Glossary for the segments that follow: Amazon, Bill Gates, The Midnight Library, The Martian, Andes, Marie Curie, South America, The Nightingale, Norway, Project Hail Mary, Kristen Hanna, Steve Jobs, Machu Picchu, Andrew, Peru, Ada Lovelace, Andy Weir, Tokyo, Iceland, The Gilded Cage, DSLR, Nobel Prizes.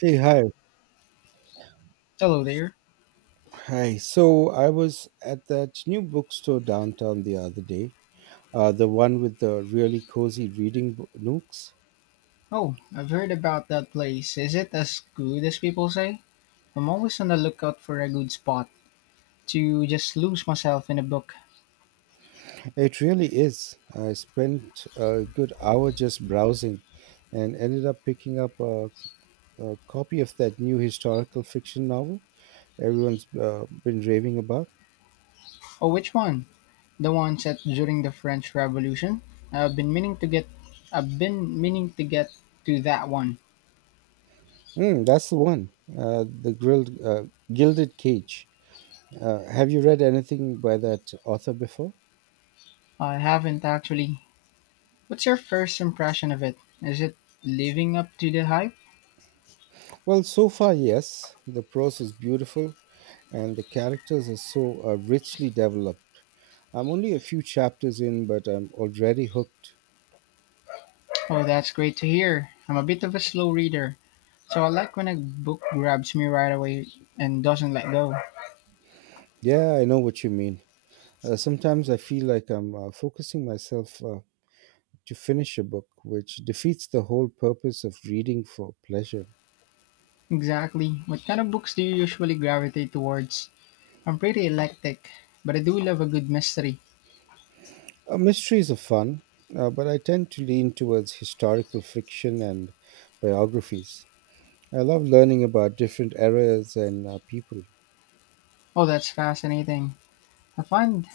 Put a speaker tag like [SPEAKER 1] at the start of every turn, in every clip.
[SPEAKER 1] Hey, hi.
[SPEAKER 2] Hello there.
[SPEAKER 1] Hi. So I was at that new bookstore downtown the other day, the one with the really cozy reading nooks.
[SPEAKER 2] Oh, I've heard about that place. Is it as good as people say? I'm always on the lookout for a good spot to just lose myself in a book.
[SPEAKER 1] It really is. I spent a good hour just browsing and ended up picking up a copy of that new historical fiction novel everyone's been raving about.
[SPEAKER 2] Oh, which one? The one set during the French Revolution? I've been meaning to get I've been meaning to get to that one.
[SPEAKER 1] Mm, that's the one, uh, The Grilled, uh, Gilded Cage. Have you read anything by that author before?
[SPEAKER 2] I haven't actually. What's your first impression of it? Is it living up to the hype?
[SPEAKER 1] Well, so far, yes. The prose is beautiful and the characters are so richly developed. I'm only a few chapters in, but I'm already hooked.
[SPEAKER 2] Oh, that's great to hear. I'm a bit of a slow reader, so I like when a book grabs me right away and doesn't let go.
[SPEAKER 1] Yeah, I know what you mean. Sometimes I feel like I'm focusing myself to finish a book, which defeats the whole purpose of reading for pleasure.
[SPEAKER 2] Exactly. What kind of books do you usually gravitate towards? I'm pretty eclectic, but I do love a good mystery.
[SPEAKER 1] Mysteries are fun, but I tend to lean towards historical fiction and biographies. I love learning about different eras and people.
[SPEAKER 2] Oh, that's fascinating. I find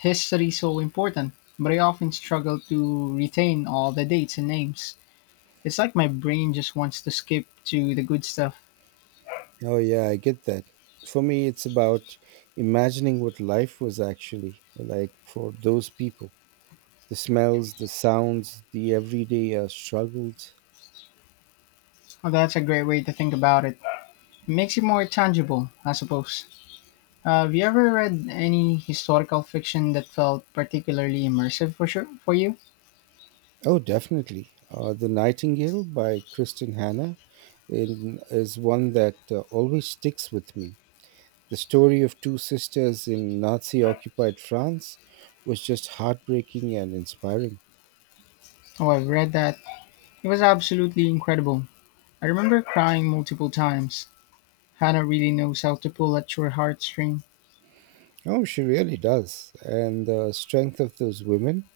[SPEAKER 2] history so important, but I often struggle to retain all the dates and names. It's like my brain just wants to skip to the good stuff.
[SPEAKER 1] Oh, yeah, I get that. For me, it's about imagining what life was actually like for those people. The smells, the sounds, the everyday struggles.
[SPEAKER 2] Oh, that's a great way to think about it. It makes it more tangible, I suppose. Have you ever read any historical fiction that felt particularly immersive for you?
[SPEAKER 1] Oh, definitely. The Nightingale by Kristen Hanna is one that always sticks with me. The story of two sisters in Nazi occupied France was just heartbreaking and inspiring.
[SPEAKER 2] Oh, I've read that. It was absolutely incredible. I remember crying multiple times. Hannah really knows how to pull at your heartstring.
[SPEAKER 1] Oh, she really does. And the strength of those women,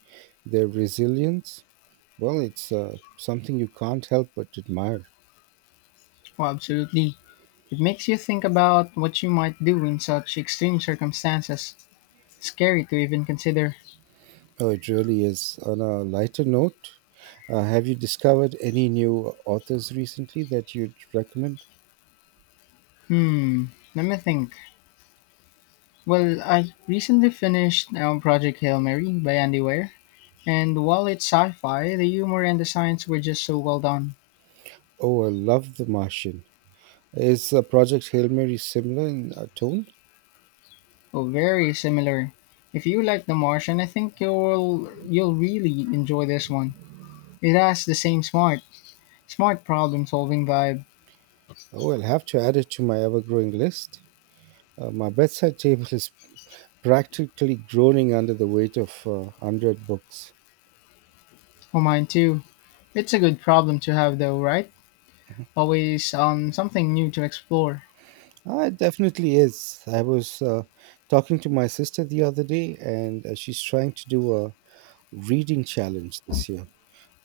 [SPEAKER 1] their resilience, well, it's something you can't help but admire.
[SPEAKER 2] Oh, absolutely. It makes you think about what you might do in such extreme circumstances. Scary to even consider.
[SPEAKER 1] Oh, it really is. On a lighter note, have you discovered any new authors recently that you'd recommend?
[SPEAKER 2] Hmm, let me think. Well, I recently finished Project Hail Mary by Andy Weir, and while it's sci fi, the humor and the science were just so well done.
[SPEAKER 1] Oh, I love The Martian. Is Project Hail Mary similar in tone?
[SPEAKER 2] Oh, very similar. If you like The Martian, I think you'll really enjoy this one. It has the same smart problem solving vibe.
[SPEAKER 1] Oh, I'll have to add it to my ever growing list. My bedside table is practically groaning under the weight of unread books.
[SPEAKER 2] Oh, mine too. It's a good problem to have though, right? Always something new to explore.
[SPEAKER 1] Ah, it definitely is. I was talking to my sister the other day, and she's trying to do a reading challenge this year,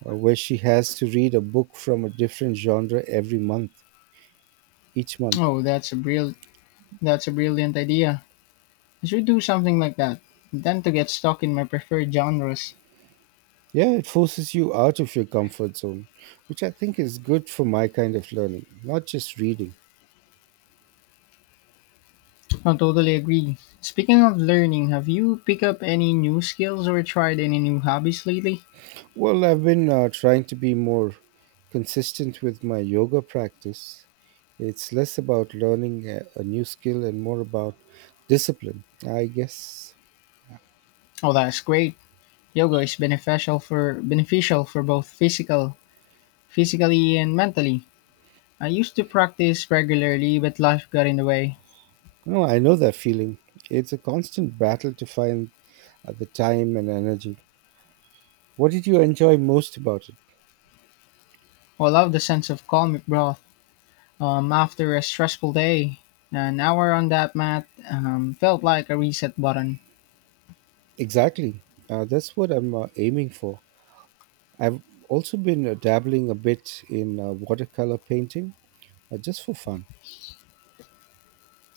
[SPEAKER 1] where she has to read a book from a different genre each month.
[SPEAKER 2] Oh, that's a brilliant idea. I should do something like that. Then to get stuck in my preferred genres.
[SPEAKER 1] Yeah, it forces you out of your comfort zone, which I think is good for my kind of learning, not just reading.
[SPEAKER 2] I totally agree. Speaking of learning, have you picked up any new skills or tried any new hobbies lately?
[SPEAKER 1] Well, I've been trying to be more consistent with my yoga practice. It's less about learning a new skill and more about discipline, I guess.
[SPEAKER 2] Oh, that's great. Yoga is beneficial for both physically and mentally. I used to practice regularly, but life got in the way.
[SPEAKER 1] No, I know that feeling. It's a constant battle to find the time and energy. What did you enjoy most about it?
[SPEAKER 2] Well, I love the sense of calm it brought after a stressful day. An hour on that mat felt like a reset button.
[SPEAKER 1] Exactly. That's what I'm aiming for. I've also been dabbling a bit in watercolor painting just for fun.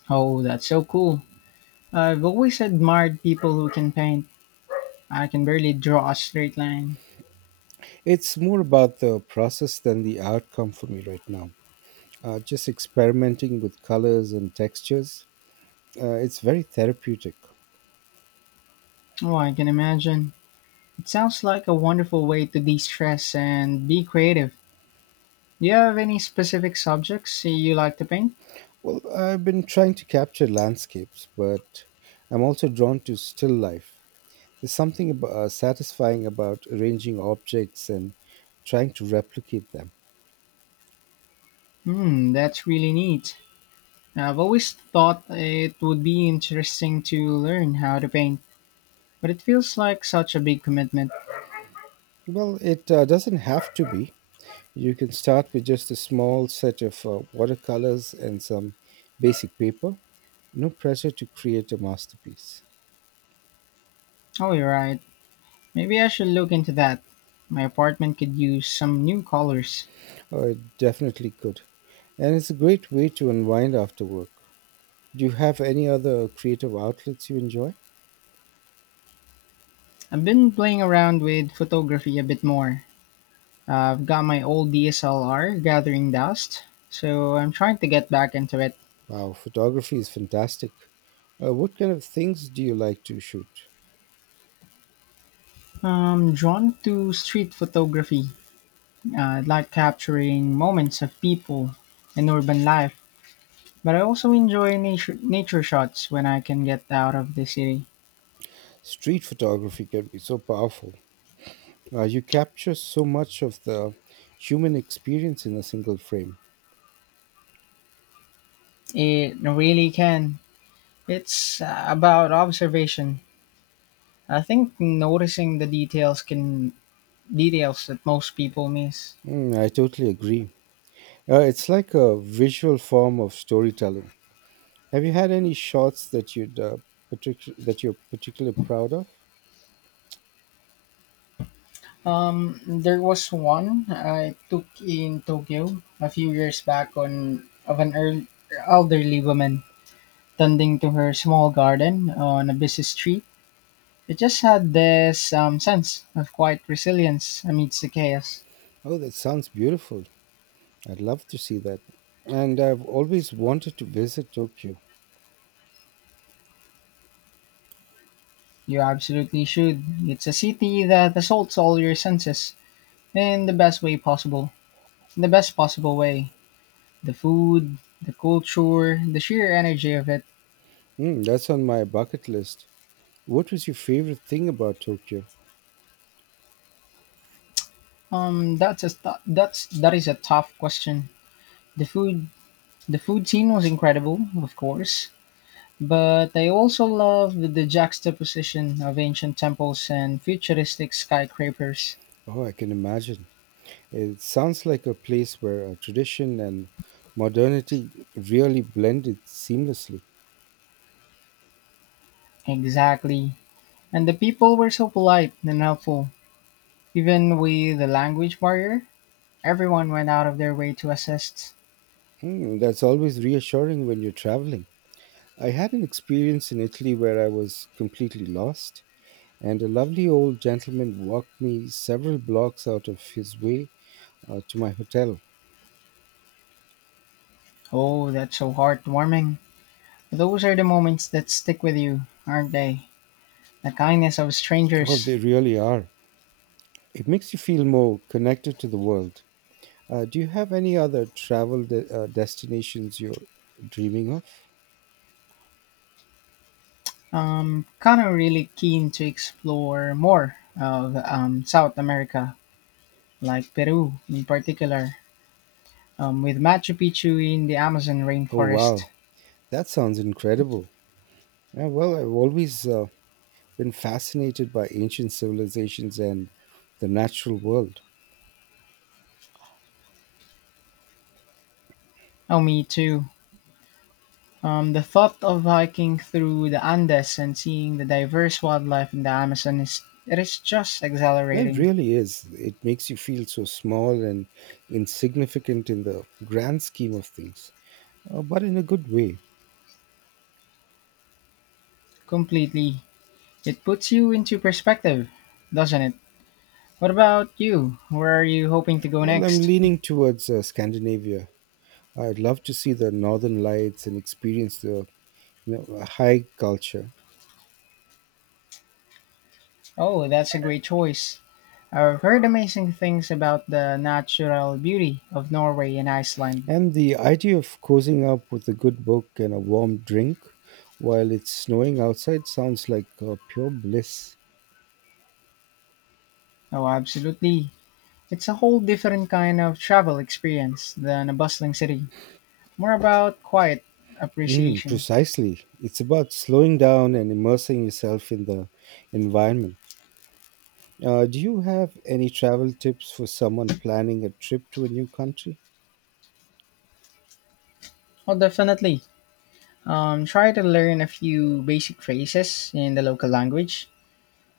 [SPEAKER 2] Oh, that's so cool. I've always admired people who can paint. I can barely draw a straight line.
[SPEAKER 1] It's more about the process than the outcome for me right now. Just experimenting with colors and textures. It's very therapeutic.
[SPEAKER 2] Oh, I can imagine. It sounds like a wonderful way to de stress and be creative. Do you have any specific subjects you like to paint?
[SPEAKER 1] Well, I've been trying to capture landscapes, but I'm also drawn to still life. There's something satisfying about arranging objects and trying to replicate them.
[SPEAKER 2] Hmm, that's really neat. I've always thought it would be interesting to learn how to paint, but it feels like such a big commitment.
[SPEAKER 1] Well, it doesn't have to be. You can start with just a small set of watercolors and some basic paper. No pressure to create a masterpiece.
[SPEAKER 2] Oh, you're right. Maybe I should look into that. My apartment could use some new colors.
[SPEAKER 1] Oh, it definitely could. And it's a great way to unwind after work. Do you have any other creative outlets you enjoy?
[SPEAKER 2] I've been playing around with photography a bit more. I've got my old DSLR gathering dust, so I'm trying to get back into it.
[SPEAKER 1] Wow, photography is fantastic. What kind of things do you like to shoot?
[SPEAKER 2] I'm drawn to street photography. I like capturing moments of people and urban life, but I also enjoy nature shots when I can get out of the city.
[SPEAKER 1] Street photography can be so powerful. You capture so much of the human experience in a single frame.
[SPEAKER 2] It really can. It's about observation. I think noticing the details that most people miss.
[SPEAKER 1] Mm, I totally agree. It's like a visual form of storytelling. Have you had any shots that that you're particularly proud of?
[SPEAKER 2] There was one I took in Tokyo a few years back on of an earl- elderly woman tending to her small garden on a busy street. It just had this sense of quiet resilience amidst the chaos.
[SPEAKER 1] Oh, that sounds beautiful. I'd love to see that. And I've always wanted to visit Tokyo.
[SPEAKER 2] You absolutely should. It's a city that assaults all your senses in the best possible way. The food, the culture, the sheer energy of it.
[SPEAKER 1] Mm, that's on my bucket list. What was your favorite thing about Tokyo?
[SPEAKER 2] That is a tough question. The food, the food scene was incredible, of course, but I also love the juxtaposition of ancient temples and futuristic skyscrapers.
[SPEAKER 1] Oh, I can imagine. It sounds like a place where tradition and modernity really blended seamlessly.
[SPEAKER 2] Exactly, and the people were so polite and helpful, even with the language barrier. Everyone went out of their way to assist.
[SPEAKER 1] Mm, that's always reassuring when you're traveling. I had an experience in Italy where I was completely lost, and a lovely old gentleman walked me several blocks out of his way to my hotel.
[SPEAKER 2] Oh, that's so heartwarming. Those are the moments that stick with you, aren't they? The kindness of
[SPEAKER 1] Oh,
[SPEAKER 2] strangers.
[SPEAKER 1] they really are. It makes you feel more connected to the world. Do you have any other travel destinations you're dreaming of?
[SPEAKER 2] Kind of really keen to explore more of South America, like Peru in particular, with Machu Picchu in the Amazon
[SPEAKER 1] Oh,
[SPEAKER 2] rainforest.
[SPEAKER 1] wow. That sounds incredible. Yeah, well, I've always been fascinated by ancient civilizations and the natural world.
[SPEAKER 2] Oh, me too. The thought of hiking through the Andes and seeing the diverse wildlife in the Amazon is it is just
[SPEAKER 1] Yeah, it
[SPEAKER 2] exhilarating,
[SPEAKER 1] really is. It makes you feel so small and insignificant in the grand scheme of things, but in a good way.
[SPEAKER 2] completely. It puts you into perspective, doesn't it? What about you? Where are you hoping to go
[SPEAKER 1] Well, I'm
[SPEAKER 2] next?
[SPEAKER 1] leaning towards Scandinavia. I'd love to see the northern lights and experience the you know, high culture.
[SPEAKER 2] Oh, that's a great choice. I've heard amazing things about the natural beauty of Norway and Iceland.
[SPEAKER 1] And the idea of cozying up with a good book and a warm drink while it's snowing outside sounds like pure bliss.
[SPEAKER 2] Oh, absolutely. It's a whole different kind of travel experience than a bustling city. More about quiet
[SPEAKER 1] Mm,
[SPEAKER 2] appreciation.
[SPEAKER 1] precisely. It's about slowing down and immersing yourself in the environment. Do you have any travel tips for someone planning a trip to a new country?
[SPEAKER 2] Oh, definitely. Try to learn a few basic phrases in the local language.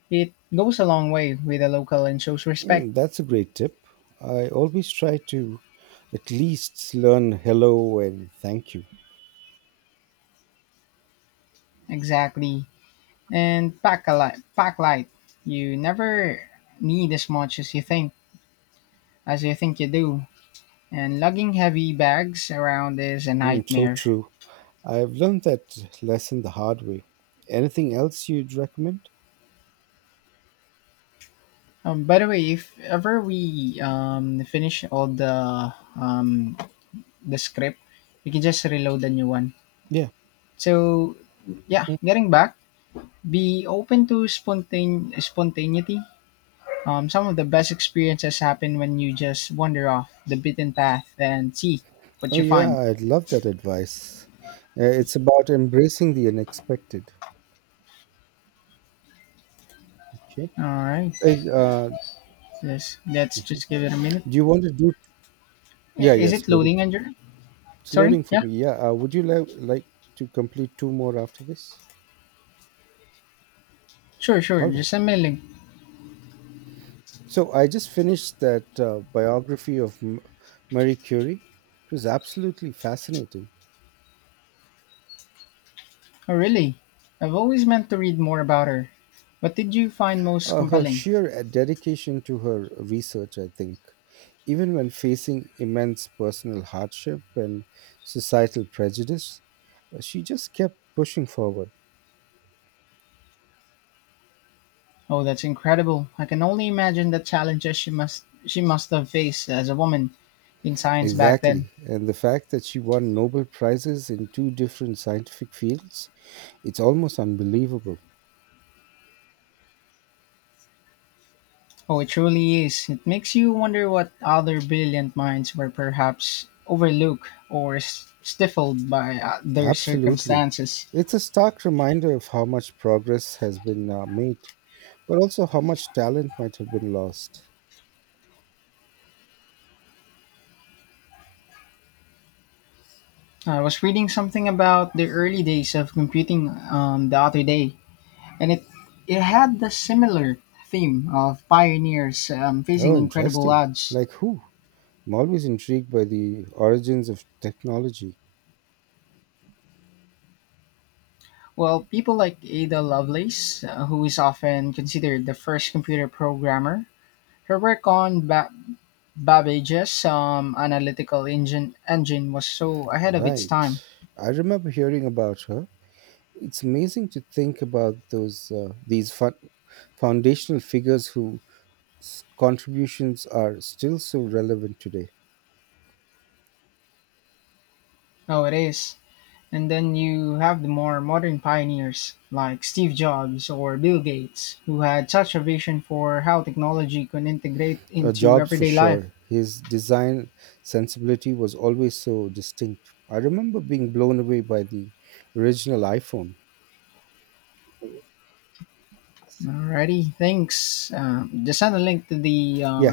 [SPEAKER 2] It goes a long way with the local and shows respect.
[SPEAKER 1] Mm, that's a great tip. I always try to at least learn hello and thank you.
[SPEAKER 2] Exactly. And pack a light. Pack light. You never need as much as you think you do. And lugging heavy bags around is a
[SPEAKER 1] Mm, so
[SPEAKER 2] nightmare.
[SPEAKER 1] true. I've learned that lesson the hard way. Anything else you'd recommend?
[SPEAKER 2] By the way, if ever we finish all um, the script, we can just reload the new one.
[SPEAKER 1] Yeah.
[SPEAKER 2] So yeah,
[SPEAKER 1] Mhm.
[SPEAKER 2] getting back, be open to spontaneity. Some of the best experiences happen when you just wander off the beaten path and see what
[SPEAKER 1] Oh,
[SPEAKER 2] you
[SPEAKER 1] yeah,
[SPEAKER 2] find.
[SPEAKER 1] I'd love that advice. It's about embracing the unexpected. Okay.
[SPEAKER 2] All right,
[SPEAKER 1] Hey,
[SPEAKER 2] let's just give it a minute.
[SPEAKER 1] do you want to do? Yeah, yeah,
[SPEAKER 2] Is
[SPEAKER 1] it's
[SPEAKER 2] it
[SPEAKER 1] loading.
[SPEAKER 2] loading, Andrew?
[SPEAKER 1] It's
[SPEAKER 2] Sorry.
[SPEAKER 1] loading for
[SPEAKER 2] Yeah.
[SPEAKER 1] me. Yeah. Would you like to complete 2 more after this?
[SPEAKER 2] Sure. Sure.
[SPEAKER 1] All right.
[SPEAKER 2] Just send me a link.
[SPEAKER 1] So I just finished that uh, biography of Marie Curie. It was absolutely fascinating.
[SPEAKER 2] Oh, really? I've always meant to read more about her. What did you find most
[SPEAKER 1] Her
[SPEAKER 2] compelling?
[SPEAKER 1] sheer dedication to her research, I think, even when facing immense personal hardship and societal prejudice, she just kept pushing forward.
[SPEAKER 2] Oh, that's incredible. I can only imagine the challenges she must have faced as a woman in science back then.
[SPEAKER 1] Exactly. And the fact that she won Nobel Prizes in two different scientific fields, it's almost unbelievable.
[SPEAKER 2] Oh, it truly is. It makes you wonder what other brilliant minds were perhaps overlooked or stifled by their
[SPEAKER 1] Absolutely.
[SPEAKER 2] circumstances.
[SPEAKER 1] It's a stark reminder of how much progress has been made, but also how much talent might have been lost.
[SPEAKER 2] I was reading something about the early days of computing the other day, and it had the similar theme of pioneers facing
[SPEAKER 1] Oh,
[SPEAKER 2] incredible
[SPEAKER 1] interesting.
[SPEAKER 2] odds.
[SPEAKER 1] Like who? I'm always intrigued by the origins of technology.
[SPEAKER 2] Well, people like Ada Lovelace, who is often considered the first computer programmer, her work on Babbage's analytical engine was so ahead of its
[SPEAKER 1] Right.
[SPEAKER 2] time.
[SPEAKER 1] I remember hearing about her. It's amazing to think about those these fun- foundational figures whose contributions are still so relevant today.
[SPEAKER 2] Oh, it is. And then you have the more modern pioneers like Steve Jobs or Bill Gates, who had such a vision for how technology could integrate into
[SPEAKER 1] Jobs for
[SPEAKER 2] everyday life.
[SPEAKER 1] sure. His design sensibility was always so distinct. I remember being blown away by the original iPhone.
[SPEAKER 2] Alrighty, thanks. Just send a link to the
[SPEAKER 1] Yeah,
[SPEAKER 2] um,